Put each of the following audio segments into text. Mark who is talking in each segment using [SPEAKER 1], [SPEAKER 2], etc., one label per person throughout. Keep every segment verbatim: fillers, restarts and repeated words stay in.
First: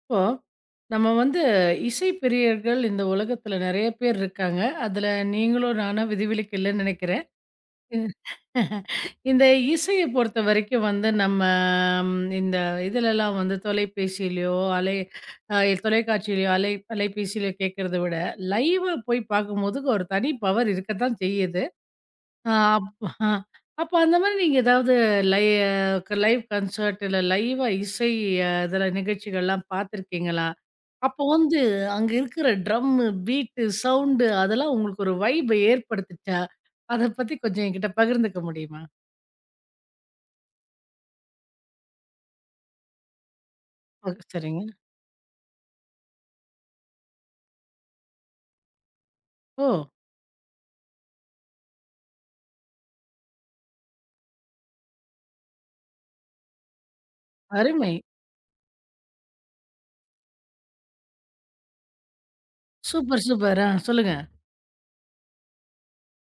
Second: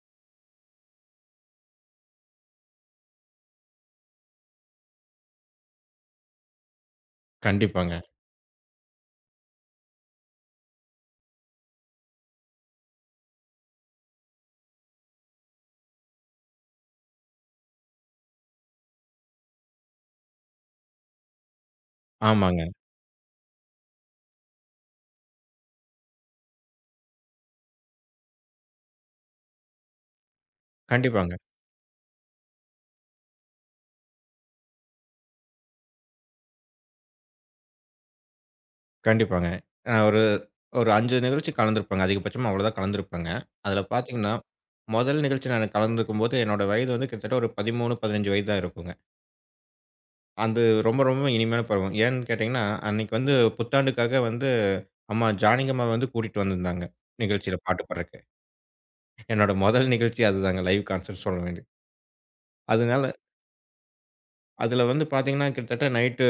[SPEAKER 1] இப்போ நம்ம வந்து இசை பிரியர்கள் இந்த உலகத்துல நிறைய பேர் இருக்காங்க. அதுல நீங்களும் நானும் விதிவிலக்கு இல்லன்னு நினைக்கிறேன்.
[SPEAKER 2] கண்டிப்பாங்க.
[SPEAKER 1] இந்த இசைய பொறுத்தவரைக்கும் வந்து நம்ம ம் இந்த இதுலலாம் வந்து தொலைபேசியிலயோ, அலை அ தொலைக்காட்சியிலயோ, அலை அலைபேசியிலயோ கேட்கிறத விட, லைவா போய் பார்க்கும்போது ஒரு தனி பவர் இருக்கத்தான் செய்யுது. அ
[SPEAKER 2] ஆமாங்க.
[SPEAKER 1] அப் அ அப்ப அந்த மாரி நீங்க ஏதாவது லை லைவ் கன்சர்ட் இல்ல லைவா இசை அ இதில நிகழ்ச்சிகள்லாம் பார்த்துருக்கீங்களா? அப்போ
[SPEAKER 2] கண்டிப்பாங்க,
[SPEAKER 1] வந்து அங்க இருக்கிற ட்ரம்மு, பீட்டு, சவுண்டு அதெல்லாம் உங்களுக்கு ஒரு வைப ஏற்படுத்துச்சா? அத பத்தி கொஞ்சம் என்கிட்ட பகிர்ந்துக்க முடியுமா?
[SPEAKER 2] கண்டிப்பாங்க. அ ஒரு ஒரு ஐந்து நிகழ்ச்சி கலந்திருப்பேங்க. அதிகபட்சமா அவ்வளோதான் கலந்திருப்பேங்க. அதில
[SPEAKER 1] ஓ!
[SPEAKER 2] பார்த்தீங்கன்னா,
[SPEAKER 1] சரிங்க.
[SPEAKER 2] முதல் நிகழ்ச்சி நான் கலந்துக்கும்போது என்னோட வயது வந்து கிட்டத்தட்ட ஒரு பதிமூன்று, பதினைந்து வயது தான் இருக்குங்க.
[SPEAKER 1] ஓ!
[SPEAKER 2] அது ரொம்ப ரொம்ப இனிமையான பருவம். ஏன்னு கேட்டீங்கன்னா, அன்னைக்கு வந்து புத்தாண்டுக்காக வந்து அம்மா ஜானகிஅம்மா வந்து கூட்டிட்டு வந்திருந்தாங்க. நிகழ்ச்சியில பாட்டு
[SPEAKER 1] அருமை.
[SPEAKER 2] பாடுறக்கு. என்னோட முதல் நிகழ்ச்சி அதுதாங்க. லைவ் கான்சர்ட் சொல்ல வேண்டியது. அதனால
[SPEAKER 1] சூப்பர், சூப்பர். ஆ, சொல்லுங்க.
[SPEAKER 2] அதில வந்து பார்த்தீங்கன்னா, கிட்டத்தட்ட நைட்டு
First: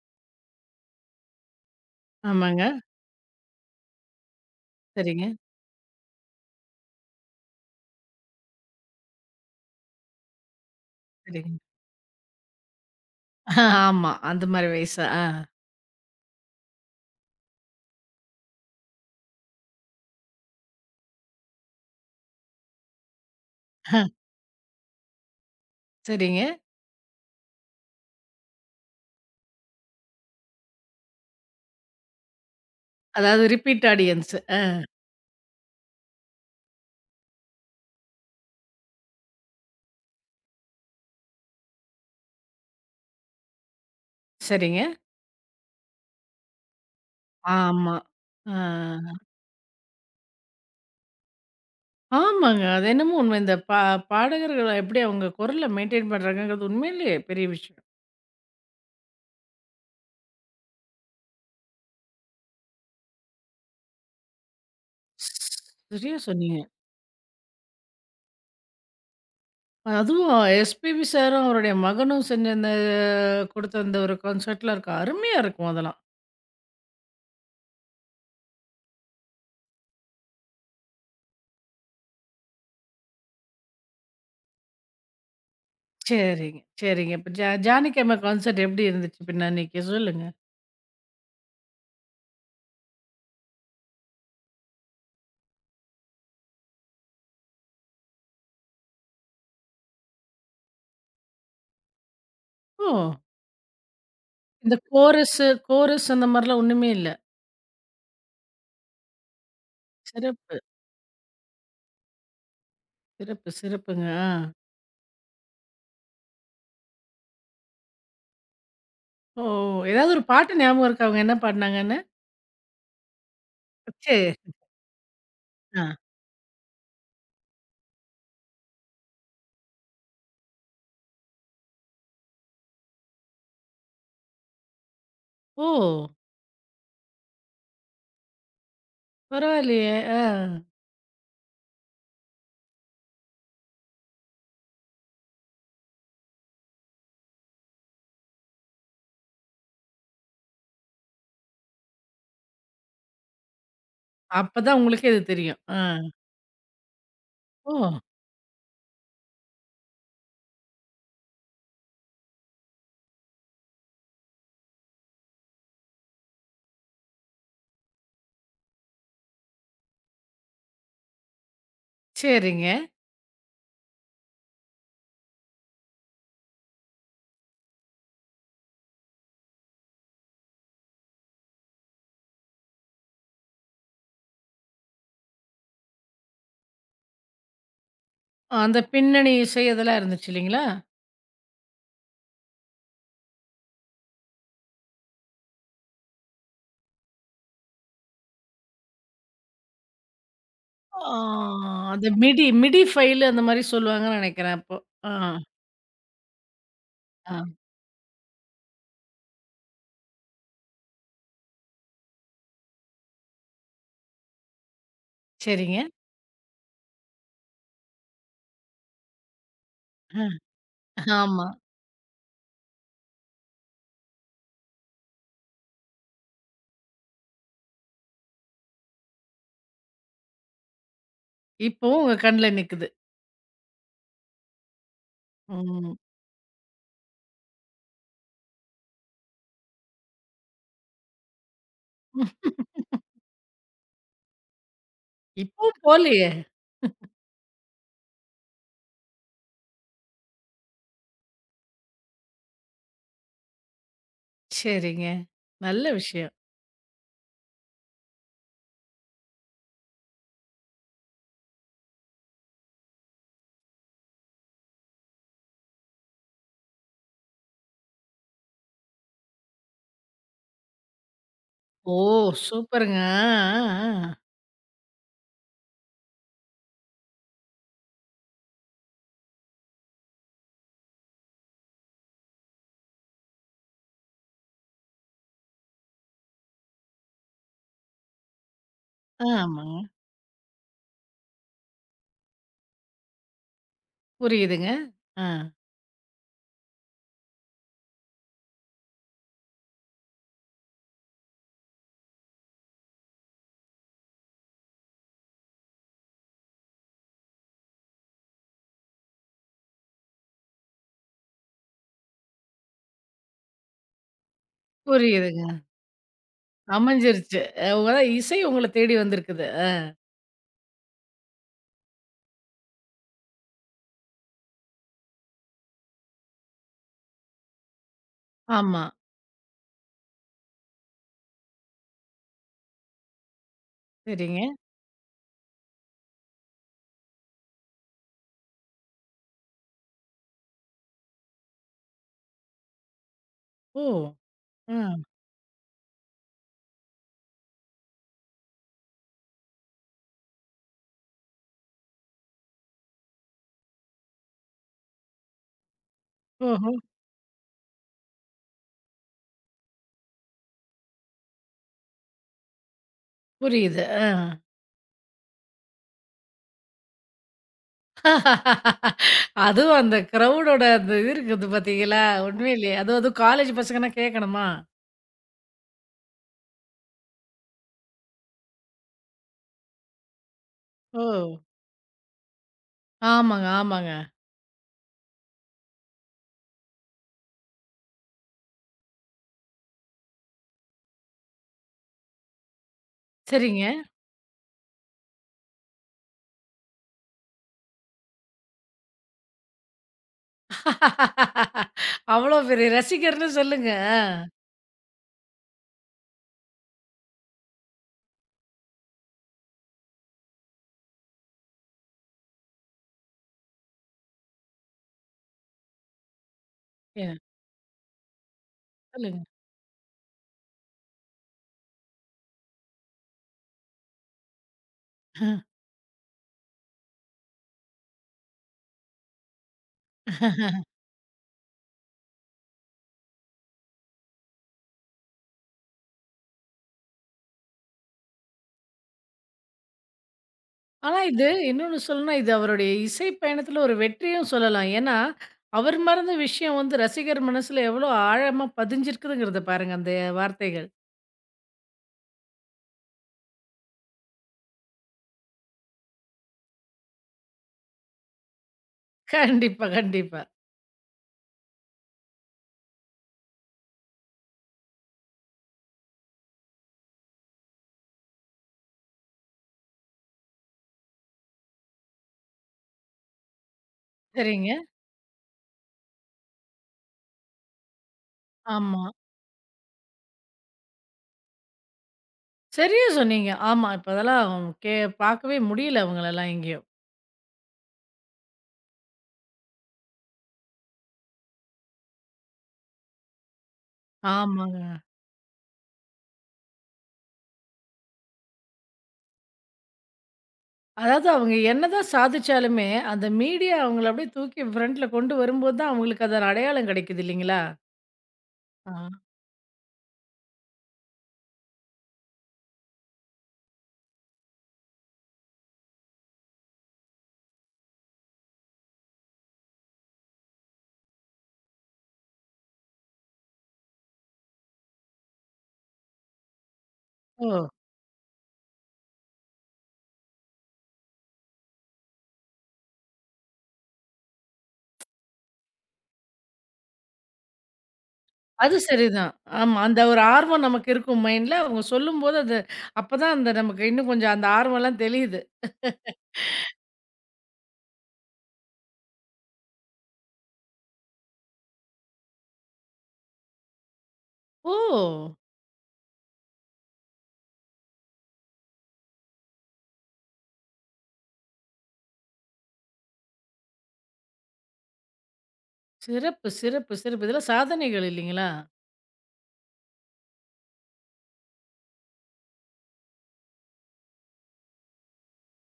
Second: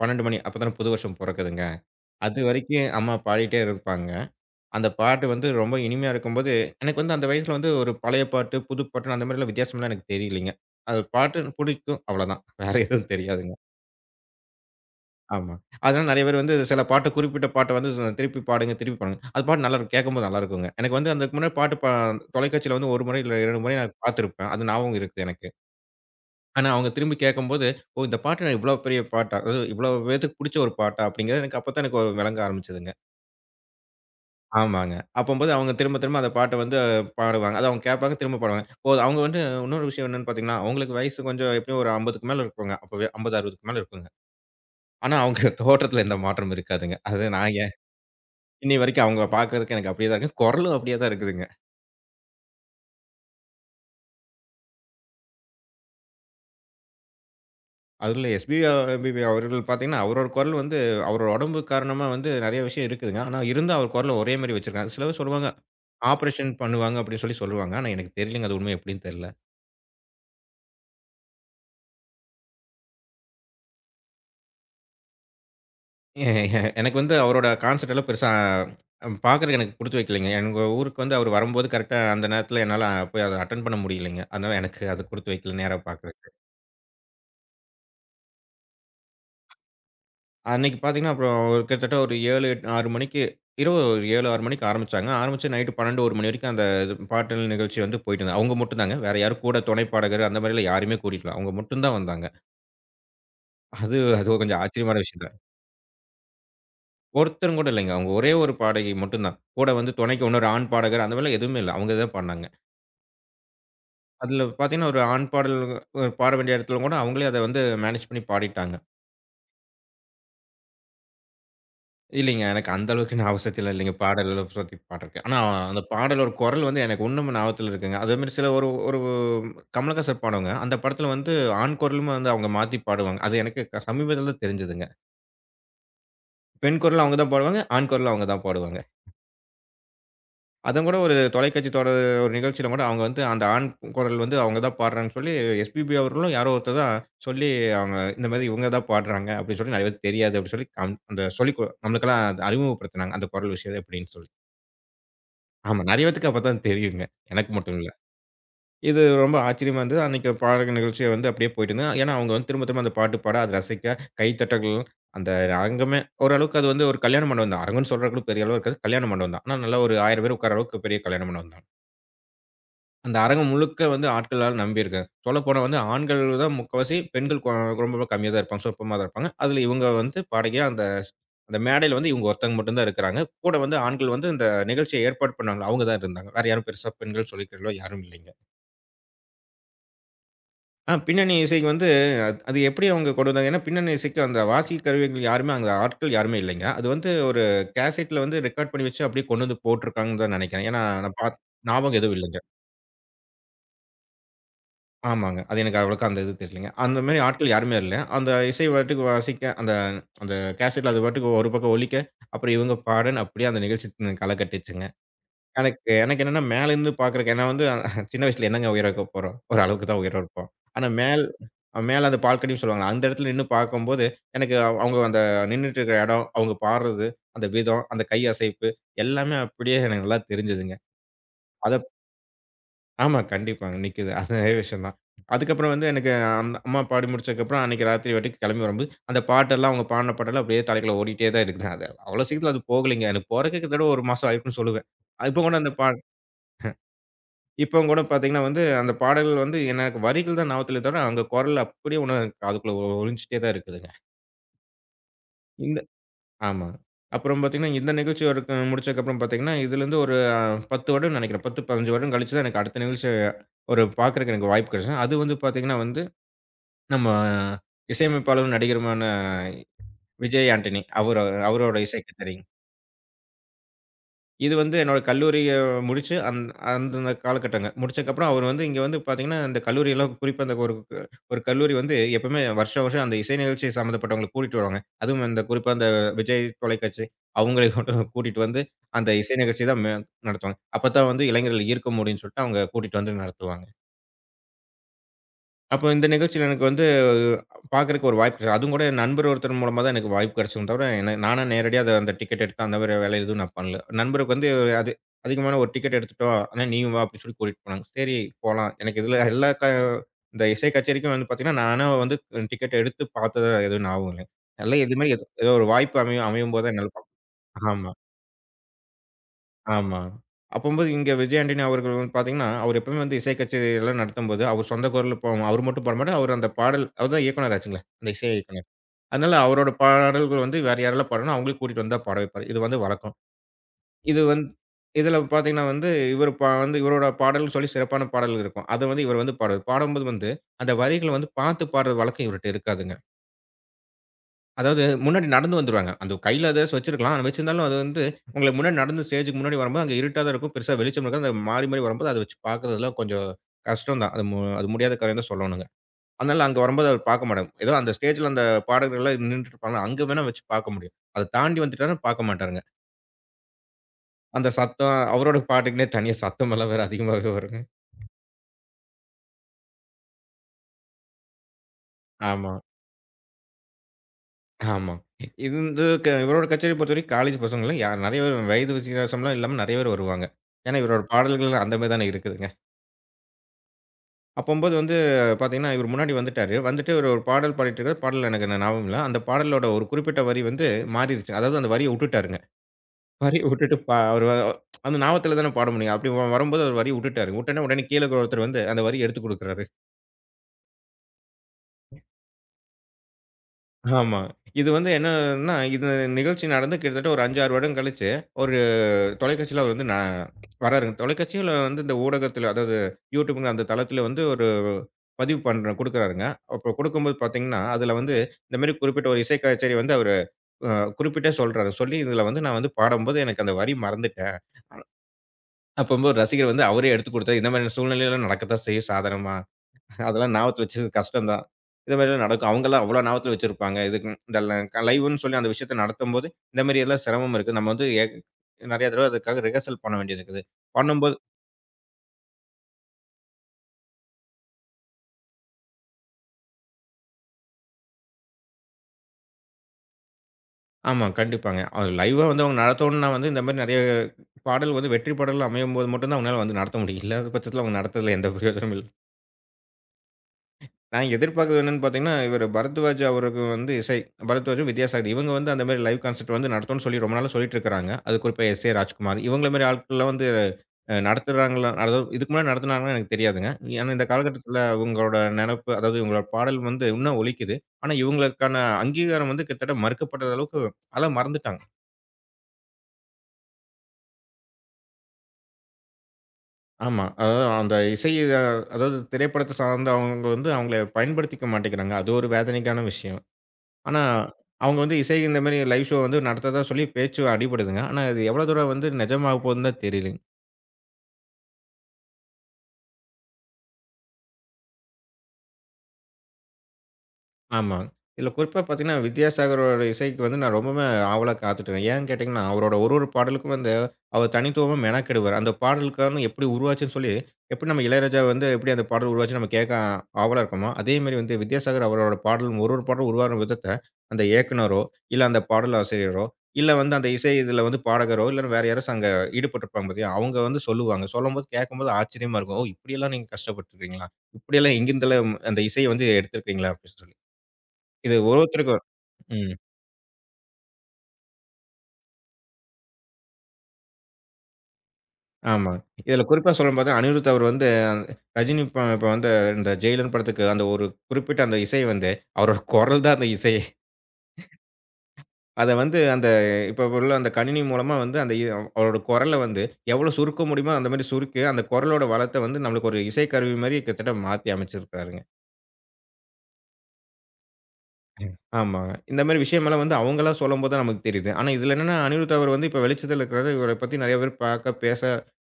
[SPEAKER 2] பன்னிரண்டு மணி. அப்ப தானே புது வருஷம் பொறக்குதுங்க.
[SPEAKER 1] ஆமாங்க.
[SPEAKER 2] அதுவரைக்கும் அம்மா பாடிட்டே இருப்பாங்க. அந்த
[SPEAKER 1] சரிங்க,
[SPEAKER 2] பாட்டு வந்து ரொம்ப இனிமையா இருக்கும்போது, எனக்கு வந்து அந்த வயசுல வந்து ஒரு பழைய பாட்டு, புது பாட்டுன்னு அந்த மாரிலாம் வித்தியாசம்லாம் எனக்கு தெரியலைங்க. அது பாட்டு
[SPEAKER 1] சரிங்க.
[SPEAKER 2] புடிக்கும் அவ்வளோதான். வேற எதுவும் தெரியாதுங்க.
[SPEAKER 1] ஆ, ஆமா. அந்த மாரி வயசு. ஆ.
[SPEAKER 2] ஆமா. அதனால நெறைய பேர் வந்து சில பாட்டு குறிப்பிட்ட பாட்ட வந்து சொ- திருப்பி பாடுங்க, திருப்பி பாடுங்க. அது பாட்டு நல்லாருக்கும். கேட்கும்போது நல்லாருக்குங்க. எனக்கு வந்து அதுக்கு முன்னாடி பாட்டு ப தொலைக்காட்சியில வந்து ஒரு முறை இல்ல இரண்டு முறை நான்
[SPEAKER 1] ஆ.
[SPEAKER 2] பார்த்துருப்பேன். அது ஞாபகம் இருக்கு எனக்கு.
[SPEAKER 1] சரிங்க.
[SPEAKER 2] ஆனா அவங்க திரும்பி கேட்கும்போது, ஓ! இந்த பாட்டு நான் இவ்வளோ பெரிய பாட்டா? அதாவது இவ்வளோ பேத்துக்கு புடிச்ச ஒரு பாட்டா? அப்படிங்கிறது எனக்கு அப்ப தான் எனக்கு ஒரு விளங்க ஆரம்பிச்சதுங்க.
[SPEAKER 1] அதாவது ரிப்பீட் ஆடியன்ஸ். ஆ.
[SPEAKER 2] ஆமாங்க. அப்பம்போது அவங்க திரும்ப, திரும்ப அந்த பாட்ட வந்து பாடுவாங்க. அது அவங்க கேட்பாங்க, திரும்ப பாடுவாங்க. இப்போ அவங்க வந்து இன்னொரு விஷயம் என்னன்னு பார்த்தீங்கன்னா, அவங்களுக்கு வயசு கொஞ்சம் எப்படியும் ஒரு 50க்கு மேல இருக்குங்க. அப்பவே ஐம்பது, 60க்கு மேல இருக்குங்க.
[SPEAKER 1] சரிங்க.
[SPEAKER 2] ஆனா அவங்க தோற்றத்துல எந்த மாற்றமும் இருக்காதுங்க. அது நான் ஏன்
[SPEAKER 1] ஆமா. ஆ.
[SPEAKER 2] இன்னி வரைக்கும் அவங்க பார்க்கறதுக்கு எனக்கு அப்படியே தான் இருக்கு. குரலும் அப்படியே தான் இருக்குதுங்க.
[SPEAKER 1] ஆமாங்க. அது என்னமோ உண்மை. இந்த பா பாடகர்கள் எப்படி அவங்க குரல மெயின்டெயின் பண்றாங்கங்கிறது உண்மையிலேயே பெரிய விஷயம்.
[SPEAKER 2] அதுல எஸ்பிபி எஸ்பிபி அவர்கள் பார்த்தீங்கன்னா, அவரோட குரல் வந்து அவரோட உடம்பு காரணமா வந்து நெறைய விஷயம் இருக்குதுங்க. ஆனா இருந்தும் அவர் குரல ஒரே மாரி வச்சிருக்காங்க. சில பேர் சொல்லுவாங்க,
[SPEAKER 1] சரியா
[SPEAKER 2] ஆப்ரேஷன்
[SPEAKER 1] சொன்னீங்க.
[SPEAKER 2] பண்ணுவாங்க அப்படின்னு சொல்லி சொல்லுவாங்க. ஆனா எனக்கு தெரியலங்க அது உண்மை எப்படின்னு தெரியல.
[SPEAKER 1] அதுவும் எஸ்பிபி சாரும், அவருடைய மகனும் செஞ்ச அந்த குடுத்த அந்த ஒரு கான்சர்ட்லாம் இருக்கும். அருமையா இருக்கும் அதெல்லாம்.
[SPEAKER 2] எ எ எனக்கு வந்து அவரோட கான்செர்ட் எல்லாம் பெருசா பார்க்கறக்கு எனக்கு புடிச்சு வைக்கலைங்க. எங்க ஊருக்கு வந்து அவரு வரும்போது கரெக்ட்டா அந்த நேரத்தில என்னால போய் அத அட்டெண்ட் பண்ண முடியலைங்க. அதனால எனக்கு அத குடுத்து வைக்கல நேரா பார்க்கறக்கு.
[SPEAKER 1] சரிங்க, சரிங்க. இப்ப ஜா ஜானகி அம்மா கான்சர்ட் எப்படி இருந்துச்சு பின்ன அன்னைக்கு? சொல்லுங்க.
[SPEAKER 2] அன்னைக்கு பார்த்தீங்கன்னா, அப்புறம் ஒரு கிட்டத்தட்ட ஒரு ஏழு, ஆறு மணிக்கு இரவு ஒரு ஏழு, ஆறு மணிக்கு ஆரம்பிச்சாங்க. ஆரம்பிச்சு நைட் பன்னிரண்டு, ஒரு மணி வரைக்கும் அந்த இது பாட்டல் நிகழ்ச்சி வந்து போயிட்டு இருந்தது. அவங்க மட்டும் தாங்க. வேற யாரும் கூட துணை பாடகர் அந்த மாரிலாம் யாரையுமே கூட்டிட்டு வரல. அவங்க மட்டும் தான் வந்தாங்க.
[SPEAKER 1] ஓ!
[SPEAKER 2] அது அது கொஞ்சம்
[SPEAKER 1] இந்த
[SPEAKER 2] ஆச்சரியமான விஷயம் தான்.
[SPEAKER 1] கோரஸு, கோரஸ் அந்த மாரிலாம் ஒண்ணுமே இல்ல.
[SPEAKER 2] ஒருத்தரும் கூட இல்லைங்க. அவங்க ஒரே ஒரு பாடகி மட்டும் தான். கூட வந்து துணைக்கு இன்னொரு
[SPEAKER 1] சிறப்பு,
[SPEAKER 2] ஆண் பாடகர் அந்த மாரிலாம் எதுவுமே இல்ல. அவங்க தான் பாடுனாங்க.
[SPEAKER 1] சிறப்பு, சிறப்புங்க. ஆ.
[SPEAKER 2] அதில பார்த்தீங்கன்னா, ஒரு ஆண் பாடல் அ பாட வேண்டிய இடத்துல கூட அவங்களே அத வந்து மேனேஜ் பண்ணி பாடிட்டாங்க.
[SPEAKER 1] ஓ! ஏதாவது ஒரு பாட்டு ஞாபகம் இருக்கா அவங்க என்ன பாடுனாங்கன்னு?
[SPEAKER 2] இல்லைங்க, எனக்கு அந்த அளவுக்கு ஞாபகசக்திலாம் இல்லைங்க.
[SPEAKER 1] சரி.
[SPEAKER 2] பாடல்கள பத்தி பாடுறதுக்கு. ஆனா அந்த
[SPEAKER 1] ஆ.
[SPEAKER 2] பாடலோட குரல் வந்து எனக்கு இன்னமும் ஞாபகத்துல இருக்குங்க. அதே மாரி சில ஒரு ஒரு கமலஹாசன் படங்க. அந்த படத்துல வந்து ஆண் குரலும் வந்து அவங்க மாத்தி பாடுவாங்க. அது எனக்கு சமீபத்துல தான் தெரிஞ்சதுங்க.
[SPEAKER 1] ஓ!
[SPEAKER 2] பெண் குரல் அவங்க தான் பாடுவாங்க. ஆண் குரல் அவங்க தான் பாடுவாங்க.
[SPEAKER 1] பரவாயில்லையே! ஆ.
[SPEAKER 2] அதங்கூட ஒரு தொலைக்காட்சி தொடர் ஒரு நிகழ்ச்சியில கூட அவங்க வந்து அந்த ஆண் குரல் வந்து அவங்க தான் பாடுறாங்கன்னு சொல்லி, எஸ்பிபி அவர்களும் யாரோ ஒருத்தர் தான் சொல்லி அவங்க இந்த மாரி இவங்க தான் பாடுறாங்க அப்படின்னு சொல்லி நெறைய பேருக்கு தெரியாது அப்படின்னு சொல்லி அந் அந்த சொல்லிக் கு நம்மளுக்கெல்லாம் அது அறிமுகப்படுத்துனாங்க. அந்த குரல் விஷயம் எப்படின்னு சொல்லி.
[SPEAKER 1] அப்பதான் உங்களுக்கே இது தெரியும். ஆ.
[SPEAKER 2] ஆமா. நெறைய பேத்துக்கு அப்ப தான் தெரியுங்க. எனக்கு
[SPEAKER 1] ஓ!
[SPEAKER 2] மட்டும் இல்ல. இது ரொம்ப ஆச்சரியமா இருந்தது. அன்னைக்கு பாடல் நிகழ்ச்சிய வந்து அப்படியே போயிட்டுருந்தது. ஏன்னா, அவங்க வந்து திரும்ப திரும்ப அந்த பாட்டு பாட, அத ரசிக்க, கைத்தட்டல், அந்த அரங்கமே ஓரளவுக்கு அது வந்து ஒரு கல்யாண மண்டபம் தான். அரங்கன்னு சொல்ற அளவுக்கு பெரிய அளவு இருக்காது. கல்யாண மண்டபம் தான். ஆனா, நல்லா ஒரு ஆயிரம் பேர் உட்கார அளவுக்கு பெரிய கல்யாண மண்டபம் தான்.
[SPEAKER 1] சரிங்க.
[SPEAKER 2] அந்த அரங்கம் முழுக்க வந்து ஆட்களால நம்பியிருக்கு. சொல்லப்போனா வந்து ஆண்கள் தான் முக்காவாசி, பெண்கள் கொ ரொம்ப கம்மியா தான் இருப்பாங்க. சொற்பமா தான் இருப்பாங்க. அதுல இவங்க வந்து பாடகியா அந்த ஸ்- அந்த மேடையில வந்து இவங்க ஒருத்தங்க மட்டும் தான் இருக்கிறாங்க. கூட வந்து ஆண்கள் வந்து இந்த நிகழ்ச்சிய ஏற்பாடு பண்ணாங்க. அவங்க தான் இருந்தாங்க. வேற யாரும் பெருசா பெண்கள் சொல்லிக்கிறளோ யாரும் இல்லைங்க.
[SPEAKER 1] அந்த பின்னணி இசை அதெல்லாம் இருந்துச்சு இல்லைங்களா?
[SPEAKER 2] ஆ பின்னணி இசைக்கு வந்து அது அது எப்படி அவங்க கொண்டு வந்தாங்க? ஏன்னா பின்னணி இசைக்கு அந்த வாசிக்க கருவிகள் யாருமே அந்த ஆட்கள் யாருமே இல்லைங்க. அது வந்து ஒரு கேசெட்ல வந்து ரெக்கார்ட் பண்ணி வச்சு அப்படியே கொண்டு வந்து போட்டுருக்காங்கன்னு தான் நினைக்கிறேன். ஏன்னா
[SPEAKER 1] ஆ,
[SPEAKER 2] நான் பாத் ஞாபகம்
[SPEAKER 1] அந்த
[SPEAKER 2] எதுவும் இல்லைங்க.
[SPEAKER 1] மிடி மிடி ஃபைலு அந்த மாரி சொல்லுவாங்கன்னு நெனைக்கிறேன் அப்போ. ஆ,
[SPEAKER 2] ஆமாங்க. அது எனக்கு அவ்வளோக்கா அந்த இது தெரியலங்க. அந்த மாரி
[SPEAKER 1] ஆ,
[SPEAKER 2] ஆட்கள் யாருமே இல்ல. அந்த இசை பாட்டுக்கு வாசிக்க அந்த அந்த கேசெட்ல அது பாட்டுக்கு ஒரு பக்கம் ஒலிக்க, அப்புறம் இவங்க பாடன்னு அப்படியே அந்த நிகழ்ச்சி ம் களை கட்டுச்சுங்க.
[SPEAKER 1] சரிங்க.
[SPEAKER 2] எனக்கு எனக்கு என்னன்னா மேலேருந்து பார்க்குறக்கு ஏன்னா வந்து அஹ், சின்ன வயசுல என்னங்க உயரம் இருக்க போறோம்? ஒரு அளவுக்கு தான்
[SPEAKER 1] அ
[SPEAKER 2] உயரம் இருப்போம். ஆனா மேல்
[SPEAKER 1] ஆமா.
[SPEAKER 2] மேல அந்த பால்கனின்னு சொல்லுவாங்க. அந்த இடத்துல நின்னு பார்க்கும்போது, எனக்கு அவ- அவங்க அந்த நின்னுட்டு இருக்கிற இடம், அவங்க பாடுறது, அந்த விதம், அந்த கை அசைப்பு எல்லாமே அப்படியே எனக்கு நல்லா தெரிஞ்சதுங்க. அத
[SPEAKER 1] இப்பவும் உங்க கண்ல நிக்குது.
[SPEAKER 2] ஆமா. கண்டிப்பாங்க. நிக்குது. அதே விஷயம் தான். அதுக்கப்புறம் வந்து
[SPEAKER 1] ம்.
[SPEAKER 2] எனக்கு அந் அம்மா பாடி முடிச்சதுக்கப்புறம் அன்னைக்கு ராத்திரி வரைக்கும் கிளம்பி வரும்போது, அந்த பாட்டெல்லாம் அவங்க பாடுன பாட்டெல்லாம் அப்படியே தலைக்குள்ள ஓடிட்டே தான் இருக்குது. அது அவ்வளோ சீக்கிரத்தில அது போகலைங்க. எனக்கு போறதுக்கு கிட்டத்தட்ட ஒரு மாசம் ஆயிருக்குன்னு சொல்லுவேன். இப்போ கூட அந்த
[SPEAKER 1] இப்பவும்
[SPEAKER 2] பா
[SPEAKER 1] போலயே!
[SPEAKER 2] இப்போ கூட பார்த்தீங்கன்னா வந்து, அந்த பாடல்கள் வந்து எனக்கு வரிகள் தான் ஞாபகத்திலே தவிர, அவங்க குரல் அப்படியே உண காதுக்குள்ள ஒ ஒலிஞ்சிட்டே தான் இருக்குதுங்க.
[SPEAKER 1] சரிங்க.
[SPEAKER 2] இந்த
[SPEAKER 1] நல்ல விஷயம்.
[SPEAKER 2] ஆமா. அப்புறம் பார்த்தீங்கன்னா, இந்த நிகழ்ச்சி வரைக்கு முடிச்சதுக்கப்புறம் பார்த்தீங்கன்னா, இதுலேருந்து ஒரு அ பத்து வருடம்னு நினைக்கிறேன். பத்து, பதினைந்து வருடம் கழிச்சு தான் எனக்கு அடுத்த நிகழ்ச்சி ஒரு பார்க்கறக்கு எனக்கு வாய்ப்பு கிடைச்சது. அது வந்து பார்த்தீங்கன்னா வந்து நம்ம இசையமைப்பாளரும், நடிகருமான விஜய் ஆண்டனி. அவரு அவரோட
[SPEAKER 1] ஓ!
[SPEAKER 2] இசைக்கு தெரியும்.
[SPEAKER 1] சூப்பருங்க. ஆ, ஆ, ஆ.
[SPEAKER 2] இது வந்து என்னோட கல்லூரிய முடிச்சு அந் அந்த காலகட்டங்க. முடிச்சதுக்கப்புறம் அவர் வந்து இங்க வந்து பார்த்தீங்கன்னா, அந்த கல்லூரியெல்லாம் குறிப்பா அந்த ஒரு ஒரு கல்லூரி வந்து எப்பவுமே வருஷம் வருஷம் அந்த இசை நிகழ்ச்சி சம்மந்தப்பட்டவங்கள கூட்டிட்டு வருவாங்க. அதுவும் இந்த குறிப்பா அந்த விஜய் தொலைக்காட்சி அவங்கள கூட்டிட்டு வந்து அந்த இசை நிகழ்ச்சி
[SPEAKER 1] ஆமாங்க.
[SPEAKER 2] தான் மே நடத்துவாங்க. அப்பத்தான் வந்து இளைஞர்கள் ஈர்க்க முடியும்னு சொல்லிட்டு அவங்க கூட்டிட்டு வந்து நடத்துவாங்க.
[SPEAKER 1] புரியுதுங்க. ஆ.
[SPEAKER 2] அப்போ இந்த நிகழ்ச்சியில எனக்கு வந்து பார்க்கறக்கு ஒரு வாய்ப்பு கிடைச்சது. அதுவும் கூட என் நண்பர் ஒருத்தர் மூலமா தான் எனக்கு வாய்ப்பு கிடைச்சதும் தவிர, என்ன நானா நேரடியா அத அந்த டிக்கெட் எடுத்து அந்த மாரி வேலை எதுவும் நான் பண்ணல. நண்பருக்கு வந்து அது அதிகமான ஒரு டிக்கெட் எடுத்துட்டோம். ஆனா நீயும் வா! அப்டின்னு சொல்லி கூட்டிட்டு போனாங்க. சரி போலாம். எனக்கு இதுல எல்லா க இந்த இசை கச்சேரிக்கும் வந்து பார்த்தீங்கன்னா, நானா வந்து டிக்கெட் எடுத்து பார்த்ததா எதுவும் ஞாபகம் இல்ல. எல்லாம் எதுவுமே எது- ஏதோ
[SPEAKER 1] புரியுதுங்க.
[SPEAKER 2] ஒரு வாய்ப்பு அமையும் அமையும்போது தான் என்னால பா
[SPEAKER 1] அமைஞ்சிருச்சு. அ
[SPEAKER 2] ஆமா.
[SPEAKER 1] அதான் இசை உங்கள தேடி வந்திருக்குது.
[SPEAKER 2] ஆமா. அப்பம்போது இங்க விஜய் ஆண்டனி அவர்கள் வந்து பார்த்தீங்கன்னா, அவர் எப்பவுமே வந்து இசை கச்சேரிலாம் நடத்தும்போது, அவர் சொந்த குரல்ல போ அவர் மட்டும் பாடமாட்டாரு. அவர் அந்த பாடல் அவர் தான் இயக்குனர் ஆச்சுங்களே! அந்த இசை இயக்குனர்.
[SPEAKER 1] ஆமா.
[SPEAKER 2] அதனால அவரோட பாடல்கள் வந்து வேற யாரெல்லாம் பாடணும், அவங்களையும் கூட்டிட்டு வந்து தான் பாட வைப்பாரு. இது வந்து வழக்கம். இது
[SPEAKER 1] சரிங்க.
[SPEAKER 2] வந்து இதில பார்த்தீங்கன்னா வந்து, இவர் பா வந்து இவரோட பாடல்னு சொல்லி சிறப்பான பாடல்கள் இருக்கும். அத வந்து இவர் வந்து பாடுவார். பாடும்போது வந்து, அந்த வரிகள வந்து பார்த்து பாடுற வழக்கம் இவர்ட்ட இருக்காதுங்க.
[SPEAKER 1] ஓ! ஆ.
[SPEAKER 2] அதாவது முன்னாடி நடந்து வந்துருவாங்க. அந்த கையில ஏதாச்சும் வச்சிருக்கலாம். ஆனா வச்சிருந்தாலும் அது வந்து உங்களுக்கு முன்னாடி நடந்து ஸ்டேஜ்க்கு முன்னாடி வரும்போது, அங்க இருட்டா தான் இருக்கும். பெருசா வெளிச்சம் இருக்காது. அது மாறி, மாறி வரும்போது அத வச்சு பார்க்கிறதுல கொஞ்சம் கஷ்டம் தான். அது மு அது முடியாத காரியம் தான் சொல்லணுங்க. அதனால அங்க
[SPEAKER 1] ஓஹோ!
[SPEAKER 2] வரும்போது அத பார்க்க மாட்டாங்க. ஏதோ அந்த ஸ்டேஜ்ல அந்த பாடகர்கள்லாம் நின்னுட்டு இருப்பாங்க. அங்க வேணா வச்சு பார்க்க முடியும். அத தாண்டி வந்துட்டாருன்னா பார்க்க மாட்டாருங்க.
[SPEAKER 1] புரியுது. ஆ.
[SPEAKER 2] அந்த சத்தம் அவரோட பாட்டுக்குன்னே தனியா சத்தமெல்லாம் வேற அதிகமாவே வருங்க.
[SPEAKER 1] அதுவும் அந்த கிரவுடோட அந்த இது இருக்குது பாத்தீங்களா?
[SPEAKER 2] ஆமா,
[SPEAKER 1] உண்மையிலேயே. அதுவும் அதுவும் காலேஜ் பசங்கன்னா கேட்கணுமா?
[SPEAKER 2] ஆமா. இது வந்து க இவரோட கச்சேரிய பொறுத்தவரைக்கும் காலேஜ் பசங்கலாம் யார் நெறைய பேர் வயது வித்தியாசம்லாம் இல்லாம நெறைய பேர் வருவாங்க. ஏன்னா
[SPEAKER 1] ஓ!
[SPEAKER 2] இவரோட பாடல்கள் அந்த மாரி தானே இருக்குதுங்க.
[SPEAKER 1] ஆமாங்க, ஆமாங்க.
[SPEAKER 2] அப்பம்போது வந்து பார்த்தீங்கன்னா, இவரு முன்னாடி வந்துட்டாரு. வந்துட்டு இவரு ஒரு பாடல் பாடிட்டு இருக்காரு. பாடல் எனக்கு ந ஞாபகம் இல்ல. அந்த பாடலோட ஒரு குறிப்பிட்ட வரி வந்து மாறிருச்சு. அதாவது அந்த வரிய உட்டுட்டாருங்க. வரிய
[SPEAKER 1] சரிங்க.
[SPEAKER 2] உட்டுட்டு பா அவரு அந்த நாவத்துல தானே பாட முடியும். அப்படி வ- வரும்போது ஒரு வரிய உட்டுட்டாரு. உட்டோனே உடனே கீழ இருக்கிற ஒருத்தர் வந்து அந்த வரிய எடுத்துக் குடுக்குறாரு.
[SPEAKER 1] அவ்வளோ பெரிய ரசிகர்ன்னு சொல்லுங்க. ஆ.
[SPEAKER 2] ஆமா. இது வந்து என்னன்னா, இது நிகழ்ச்சி நடந்து கிட்டத்தட்ட ஒரு ஐந்து, ஆறு வருடம் கழிச்சு, ஒரு தொலைக்காட்சியில அவர் வந்து ந வராருங்க. தொலைக்காட்சியில வந்து இந்த ஊடகத்தில அதாவது யூடியூப்ங்கிற அந்த தளத்தில வந்து ஒரு பதிவு பண்ற குடுக்குறாருங்க. அப்போ குடுக்கும்போது
[SPEAKER 1] ஏன்
[SPEAKER 2] பார்த்தீங்கன்னா, அதில வந்து இந்த மாரி குறிப்பிட்ட ஒரு
[SPEAKER 1] சொல்லுங்க.
[SPEAKER 2] இசை கச்சேரி வந்து அவரு அ குறிப்பிட்டே சொல்றாரு. சொல்லி இதில வந்து நான் வந்து பாடும்போது எனக்கு அந்த வரி மறந்துட்டேன். அப்பம்போது ரசிகர் வந்து அவரே எடுத்து குடுத்தாரு. இந்த மாரியான சூழ்நிலைலாம் நடக்கத்தான் செய்யும் சாதாரணமா. அதெல்லாம் ஞாபகத்துல வச்சுக்கிறது கஷ்டம் தான். இது மாரிலாம் நடக்கும். அவங்கலாம் அவ்ளோ ஞாபகத்துல வச்சிருப்பாங்க. இதுக்கு இந்த ல லைவ்ன்னு சொல்லி அந்த விஷயத்த நடத்தும்போது, இந்த மாரி எல்லாம் சிரமம் இருக்கு. நம்ம வந்து எ நெறைய தடவ அதுக்காக ரிஹர்சல் பண்ண வேண்டியது இருக்குது.
[SPEAKER 1] ஆனா
[SPEAKER 2] பண்ணும்போது
[SPEAKER 1] இது இன்னொன்னு சொல்லணும்னா, இது அவருடைய இசை பயணத்துல ஒரு வெற்றியும் சொல்லலாம். ஏன்னா, அவர் மறந்த விஷயம் வந்து ரசிகர் மனசுல எவ்வளோ ஆழமா பதிஞ்சிருக்குதுங்கிறத பாருங்க அந்த வார்த்தைகள்.
[SPEAKER 2] ஆமா, கண்டிப்பாங்க. அது லைவா வந்து அவங்க நடத்தணும்னா வந்து இந்த மாரி நெறைய பாடல் வந்து வெற்றி பாடல் அமையும்போது மட்டும் தான் அவங்களால வந்து நடத்த முடியும். இல்லாத பட்சத்துல அவங்க நடத்துறதுல எந்த பிரயோஜனமும் இல்ல.
[SPEAKER 1] கண்டிப்பா, கண்டிப்பா.
[SPEAKER 2] நான் எதிர்பார்க்கிறது என்னன்னு பார்த்தீங்கன்னா, இவரு பரத்வாஜ் அவருக்கு வந்து இசை பரத்வாஜும், வித்யாசாகர் இவங்க வந்து அந்த மாரி லைவ் கான்செர்ட் வந்து நடத்தணும்னு சொல்லி ரொம்ப நாளா சொல்லிட்டு இருக்கிறாங்க. அது குறிப்பா எஸ். ஏ. ராஜ்குமார் இவங்கள மாரி ஆட்கள்லாம் வந்து அ நடத்துறாங்களா? அதாவது இதுக்கு முன்னாடி நடத்துனாங்களான்னு எனக்கு தெரியாதுங்க. ஏன்னா இந்த
[SPEAKER 1] சரிங்க.
[SPEAKER 2] காலகட்டத்தில இவங்களோட நெனப்பு அதாவது இவங்களோட பாடல் வந்து இன்னும் ஒலிக்குது. ஆனா இவங்களுக்கான
[SPEAKER 1] ஆமா.
[SPEAKER 2] அங்கீகாரம் வந்து கிட்டத்தட்ட மறுக்கப்பட்ட அளவுக்கு அதெல்லாம் மறந்துட்டாங்க.
[SPEAKER 1] சரியா சொன்னீங்க. ஆமா. இப்ப அதெல்லாம் கே பார்க்கவே முடியல அவங்களலாம் எங்கேயும்.
[SPEAKER 2] ஆமா. அதாவது அந்த இசை அ அதாவது திரைப்படத்த சார்ந்த அவங்க வந்து அவங்கள பயன்படுத்திக்க மாட்டேங்கிறாங்க. அது ஒரு வேதனைக்கான விஷயம். ஆனா
[SPEAKER 1] ஆமாங்க.
[SPEAKER 2] அவங்க வந்து இசை இந்த மாரி லைவ் ஷோ வந்து நடத்துறதா சொல்லி பேச்சு அடிபடுதுங்க. ஆனா அது எவ்வளோ தூரம் வந்து நிஜமாக போதுன்னு தான் தெரியலங்க.
[SPEAKER 1] அதாவது அவங்க என்னதான் சாதிச்சாலுமே, அந்த மீடியா அவங்கள அப்படியே தூக்கி ஃப்ரண்ட்ல கொண்டு வரும்போது தான் அவங்களுக்கு அதோட அடையாளம் கிடைக்குது இல்லைங்களா?
[SPEAKER 2] ஆமா. இதுல குறிப்பா
[SPEAKER 1] ஆ.
[SPEAKER 2] பார்த்தீங்கன்னா, வித்யாசாகரோட இசைக்கு வந்து நான் ரொம்பவுமே ஆவலா காத்துட்டு இருந்தேன். ஏன்னு கேட்டீங்கன்னா, அவரோட ஒரு ஒரு பாடலுக்கும் வந்து அவர் தனித்துவமா மெனக்கெடுவாரு. அந்த பாடலுக்கான எப்படி உருவாச்சுன்னு சொல்லி, எப்படி நம்ம இளையராஜா வந்து எப்படி அந்த பாடல் உருவாச்சுன்னு நம்ம கேட்க ஆவலா இருக்கோமோ, அதே மாரி வந்து வித்யாசாகர் அவரோட பாடலும் ஒரு ஒரு பாடலும் உருவாகிற விதத்த, அந்த இயக்குனரோ, இல்ல அந்த பாடலாசிரியரோ, இல்ல வந்து அந்த
[SPEAKER 1] ஓ!
[SPEAKER 2] இசை இதுல வந்து பாடகரோ, இல்ல வேற யாராச்சும் அங்க ஈடுபட்டிருப்பாங்க பாத்தீங்களா, அவங்க வந்து சொல்லுவாங்க. சொல்லும்போது கேட்கும்போது ஆச்சரியமா இருக்கும். "ஓ! இப்படியெல்லாம் நீங்க கஷ்டப்பட்டுருக்கீங்களா? இப்படியெல்லாம் இங்கிருந்தெல்லாம் அந்த இசைய வந்து எடுத்திருக்கீங்களா?" அப்படின்னு சொல்லி. இது ஒரு
[SPEAKER 1] அது
[SPEAKER 2] ஒருத்தருக்கு ஒரு-
[SPEAKER 1] சரிதான்.
[SPEAKER 2] ம்.
[SPEAKER 1] ஆமா. அந்த ஒரு ஆர்வம் நமக்கு இருக்கும் மைண்ட்ல. அவங்க சொல்லும்போது அது அப்பதான் அந்த நமக்கு இன்னும் கொஞ்சம் அந்த ஆர்வம்லாம் தெளியுது.
[SPEAKER 2] ஆமா. இதில குறிப்பா சொல்லணும் பார்த்தா, அனிருத் அவர் வந்து ரஜினி இப்ப இப்ப வந்து இந்த ஜெயிலர் படத்துக்கு அந்த ஒரு குறிப்பிட்ட அந்த இசை வந்து, அவரோட குரல் தான் அந்த இசை.
[SPEAKER 1] ஓ!
[SPEAKER 2] அத வந்து அந்த இப்ப உள்ள அந்த கணினி மூலமா வந்து அந்த இ அவரோட குரல வந்து எவ்வளோ சுருக்க முடியுமோ அந்த மாரி சுருக்கி, அந்த குரலோட வளத்த வந்து நம்மளுக்கு ஒரு இசை கருவி மாரி கிட்டத்தட்ட மாத்தி அமைச்சிருக்காரு.
[SPEAKER 1] சிறப்பு, சிறப்பு, சிறப்பு. இதெல்லாம் சாதனைகள் இல்லைங்களா?
[SPEAKER 2] ம். ஆமாங்க. இந்த மாரி விஷயமெல்லாம் வந்து அவங்களா சொல்லும்போது தான் நமக்கு தெரியுது. ஆனா இதுல என்னன்னா, அனிருத் அவர் வந்து இப்ப வெளிச்சத்துல இருக்கிறாரு. இவர பத்தி நெறைய பேர் பாக்க, பேச,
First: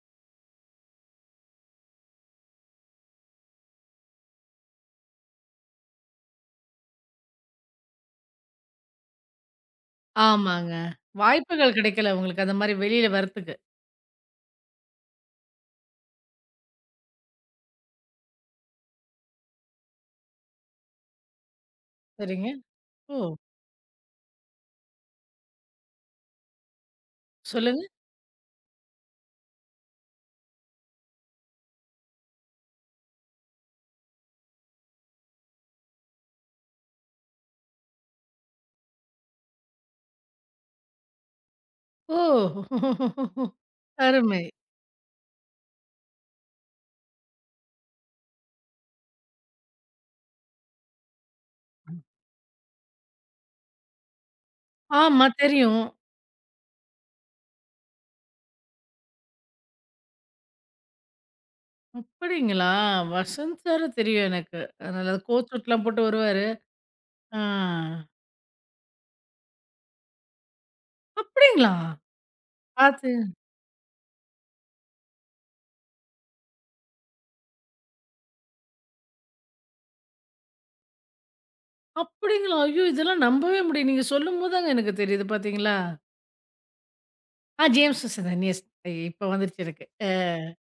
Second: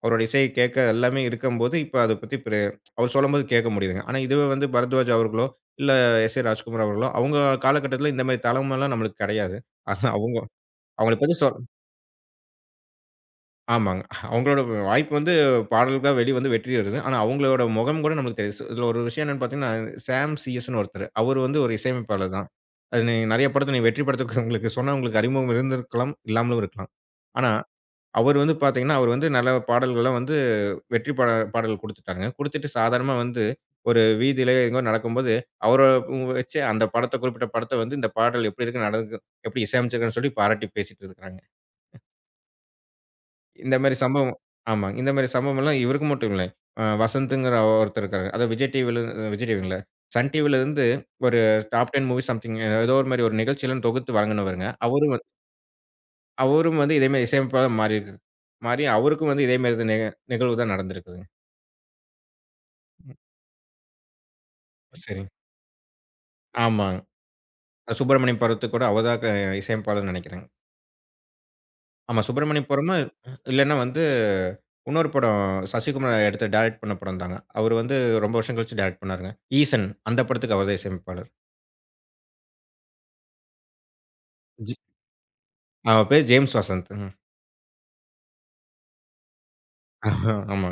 [SPEAKER 2] அவரோட இசை கேட்க எல்லாமே இருக்கும்போது, இப்ப அத பத்தி பெ அவர் சொல்லும்போது கேட்க முடியுதுங்க. ஆனா இதுவே வந்து பரத்வாஜ் அவர்களோ, இல்ல எஸ். ஏ. ராஜ்குமார் அவர்களோ, அவங்க காலகட்டத்துல இந்த மாரி தளமெல்லாம் நம்மளுக்கு கெடையாது. ஆனா அவங்க
[SPEAKER 1] ஆமாங்க.
[SPEAKER 2] அவங்கள பத்தி சொ
[SPEAKER 1] வாய்ப்புகள் கிடைக்கல உங்களுக்கு அந்த மாரி வெளியில வரத்துக்கு.
[SPEAKER 2] ஆமாங்க. அவங்களோட வாய்ப்பு வந்து பாடலுக்கா வெளிய வந்து வெற்றி பெறுது. ஆனா அவங்களோட முகம் கூட நமக்கு தெரியுது. இதுல ஒரு விஷயம் என்னன்னு பார்த்தீங்கன்னா, சாம் சிஎஸ்ன்னு ஒருத்தரு. அவரு வந்து ஒரு இசையமைப்பாளர்
[SPEAKER 1] சரிங்க.
[SPEAKER 2] தான். அது
[SPEAKER 1] ஓ!
[SPEAKER 2] நீங்க நெறைய படத்துல நீங்க வெற்றி படத்துக்கு உங்களுக்கு சொன்னா உங்களுக்கு அறிமுகம் இருந்திருக்கலாம், இல்லாமலும் இருக்கலாம். ஆனா
[SPEAKER 1] சொல்லுங்க.
[SPEAKER 2] அவரு வந்து பார்த்தீங்கன்னா, அவரு வந்து நல்ல பாடல்கள்லாம் வந்து வெற்றி பாட பாடல் குடுத்துட்டாங்க. குடுத்துட்டு சாதாரணமா வந்து ஒரு வீதியில எங்கோ நடக்கும்போது, அவர வச்சு அந்த படத்த குறிப்பிட்ட படத்த வந்து இந்த பாடல் எப்படி இருக்கு, நடந்துருக்கு எப்படி இசையமைச்சிருக்கான்னு சொல்லி பாராட்டி பேசிட்டு இருக்கிறாங்க.
[SPEAKER 1] ஓ!
[SPEAKER 2] இந்த மாரி சம்பவம்
[SPEAKER 1] அருமை.
[SPEAKER 2] ஆமாங்க. இந்த மாரி சம்பவம்லாம் இவருக்கு மட்டும் இல்ல. அ வசந்த்ங்கிற ஒருத்தர் இருக்காரு. அதாவது விஜய் டிவில விஜய் டிவிங்கள சன் டிவிலருந்து ஒரு டாப் பத்து மூவி சம்திங் ஏதோ ஒரு மாரி ஒரு நிகழ்ச்சிலாம் தொகுத்து வழங்குனவருங்க. அவரும்
[SPEAKER 1] ஆமா
[SPEAKER 2] வந்து
[SPEAKER 1] தெரியும்.
[SPEAKER 2] அவரும் வந்து இதே மாரி இசையமைப்பாளரா மாறியிருக்கு மாறி அவருக்கும் வந்து இதே மாரி நிக நிகழ்வு தான் நடந்திருக்குதுங்க.
[SPEAKER 1] அப்படிங்களா? வசந்த் சார தெரியும் எனக்கு.
[SPEAKER 2] ம்.
[SPEAKER 1] அதனால
[SPEAKER 2] சரிங்க.
[SPEAKER 1] கோட்சூட்லாம் போட்டு வருவாரு.
[SPEAKER 2] ஆமாங்க.
[SPEAKER 1] ஆ.
[SPEAKER 2] சுப்பிரமணியம் பருவத்துக்கு கூட அவர் தான் க இசையமைப்பாளர்ன்னு நெனைக்கிறேங்க.
[SPEAKER 1] அப்படிங்களா?
[SPEAKER 2] ஆமா. சுப்பிரமணியபுரமு
[SPEAKER 1] பாத்து
[SPEAKER 2] இல்லன்னா வந்து இன்னொரு படம் சசிகுமார் எடுத்து டைரக்ட் பண்ண படம் தாங்க. அவரு வந்து ரொம்ப வருஷம் கழிச்சு டைரக்ட் பண்ணாருங்க. ஈசன் அந்த படத்துக்கு அவர்தான் இசையமைப்பாளர்.
[SPEAKER 1] அப்படிங்களா? ஐயோ! இதெல்லாம் நம்பவே முடியல. நீங்க சொல்லும்போது தாங்க
[SPEAKER 2] ஜி
[SPEAKER 1] எனக்கு தெரியுது பாத்தீங்களா?
[SPEAKER 2] அவர் பேர் ஜேம்ஸ் வசந்த். ம்.
[SPEAKER 1] ஆ, ஜேம்ஸ் வாசன். எஸ். இப்ப வந்துருச்சு எனக்கு. அ
[SPEAKER 2] ஆமா.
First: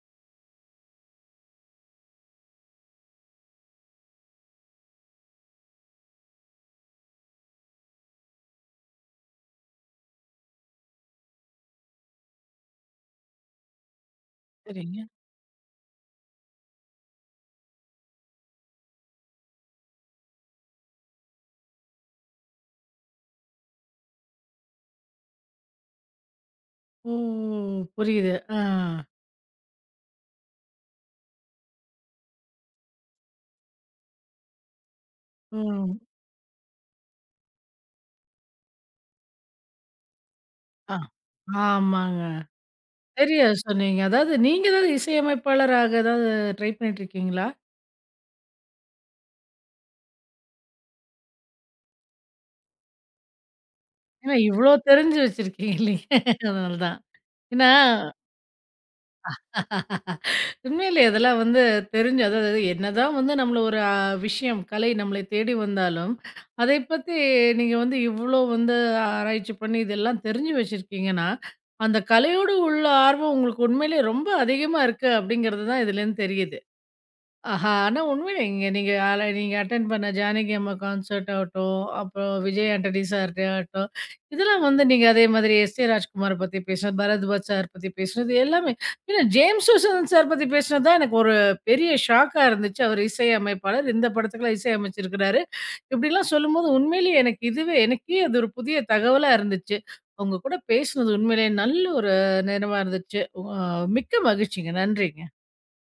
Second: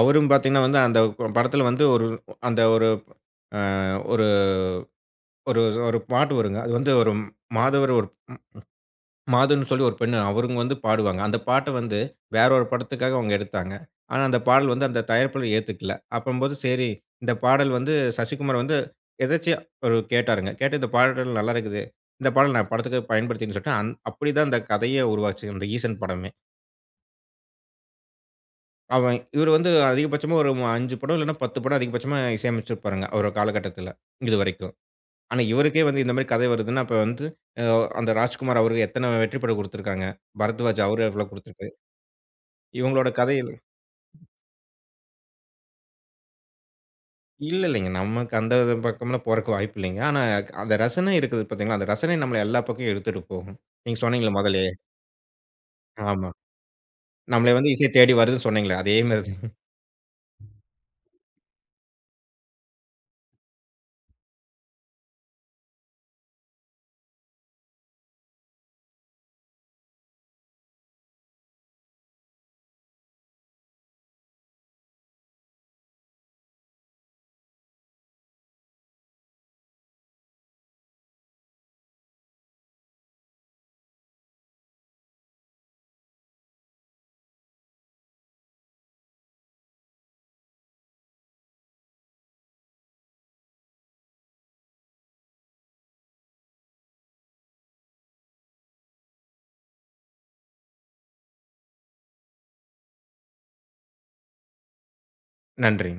[SPEAKER 2] அவரும் பார்த்தீங்கன்னா வந்து அந்த படத்துல வந்து ஒரு அந்த ஒரு அ ஒரு ஒரு ஒரு பாட்டு வருங்க. அது வந்து ஒரு மாதவர் ஒரு மாதுன்னு சொல்லி ஒரு பெண்ணு. அவருங்க வந்து பாடுவாங்க. அந்த பாட்ட வந்து வேற ஒரு படத்துக்காக அவங்க எடுத்தாங்க. ஆனா அந்த பாடல் வந்து அந்த
[SPEAKER 1] சரிங்க.
[SPEAKER 2] தயாரிப்பாளர் ஏத்துக்கல. அப்பம்போது சரி, இந்த பாடல் வந்து சசிகுமார் வந்து எதேர்ச்சையா ஒரு கேட்டாருங்க. கேட்டு இந்த பாடல் நல்லா இருக்குது. இந்த பாடல் நான் படத்துக்கு பயன்படுத்தினேன்னு சொல்லிட்டு, அந் அப்படிதான் அந்த கதையே உருவாச்சு. அந்த ஈசன் படமே.
[SPEAKER 1] ஓ! புரியுது. ஆ.
[SPEAKER 2] அவன் இவரு வந்து அதிகபட்சமா ஒரு ஐந்து படம் இல்லன்னா பத்து படம் அதிகபட்சமா இசையமைச்சிருப்பாருங்க. ஒரு காலகட்டத்தில. இதுவரைக்கும். ஆனா இவருக்கே
[SPEAKER 1] ம்.
[SPEAKER 2] வந்து இந்த மாரி கதை வருதுன்னா, அப்ப வந்து அ அந்த ராஜ்குமார் அவருக்கு எத்தன வெற்றி படம் குடுத்துருக்காங்க. பரத்வாஜ்
[SPEAKER 1] ஆ.
[SPEAKER 2] அவரு எவ்வளோ குடுத்துருக்காரு.
[SPEAKER 1] ஆமாங்க.
[SPEAKER 2] இவங்களோட
[SPEAKER 1] சரியா
[SPEAKER 2] கதையில
[SPEAKER 1] சொன்னீங்க. அதாவது நீங்க ஏதாவது இசையமைப்பாளராக ஏதாவது ட்ரை பண்ணிட்டு இருக்கீங்களா?
[SPEAKER 2] இல்ல இல்லைங்க. நமக்கு அந்த பக்கம்லாம் போறக்கு வாய்ப்பு இல்லைங்க. ஆனா அந்த ரசனை இருக்குது பார்த்தீங்களா, அந்த ரசனை நம்மள எல்லா பக்கம் எடுத்துட்டு போகும். நீங்க
[SPEAKER 1] ஏங்க
[SPEAKER 2] சொன்னீங்களே முதல்லயே.
[SPEAKER 1] இவ்ளோ தெரிஞ்சு வச்சிருக்கீங்க இல்லைங்க.
[SPEAKER 2] ஆமா.
[SPEAKER 1] அதனால தான்.
[SPEAKER 2] நம்மள
[SPEAKER 1] ஏன்னா
[SPEAKER 2] வந்து இசை தேடி வருதுன்னு சொன்னீங்களே, அதே மாரி தான்.
[SPEAKER 1] உண்மையிலே அதெல்லாம் வந்து தெரிஞ்சு அதாவது என்னதான் வந்து நம்மள ஒரு அ விஷயம், கலை நம்மளை தேடி வந்தாலும், அதை பத்தி நீங்க வந்து இவ்ளோ வந்து ஆராய்ச்சி பண்ணி இதெல்லாம் தெரிஞ்சு வச்சிருக்கீங்கன்னா, அந்த கலையோடு உள்ள ஆர்வம் உங்களுக்கு உண்மையிலே ரொம்ப அதிகமா இருக்கு அப்படிங்கிறது தான் இதுலேருந்து தெரியுது. ஆஹா! ஆனா உண்மையிலேங்க. நீங்க ஆல நீங்க அட்டெண்ட் பண்ண ஜானகி அம்மா கான்சர்ட் ஆகட்டும், அப்புறம் விஜய் ஆண்டனி சார்ட்ட ஆகட்டும், இதெல்லாம் வந்து நீங்க அதே மாதிரி எஸ்ஏ ராஜ்குமார பத்தி பேசுனது, பரத்வாஜ் சார் பத்தி பேசுனது எல்லாமே. ஏன்னா ஜேம்ஸ் சூசன் சார் பத்தி பேசுனது தான் எனக்கு ஒரு பெரிய ஷாக்கா இருந்துச்சு. அவர் இசை அமைப்பாளர். இந்த படத்துக்கெல்லாம் இசை அமைச்சிருக்கிறாரு. இப்படிலாம் சொல்லும்போது உண்மையிலேயே எனக்கு இதுவே எனக்கே அது ஒரு புதிய தகவலா இருந்துச்சு. உங்க கூட பேசுனது உண்மையிலேயே நல்ல ஒரு நேரமா இருந்துச்சு. உ மிக்க மகிழ்ச்சிங்க. நன்றிங்க.
[SPEAKER 2] நன்றி.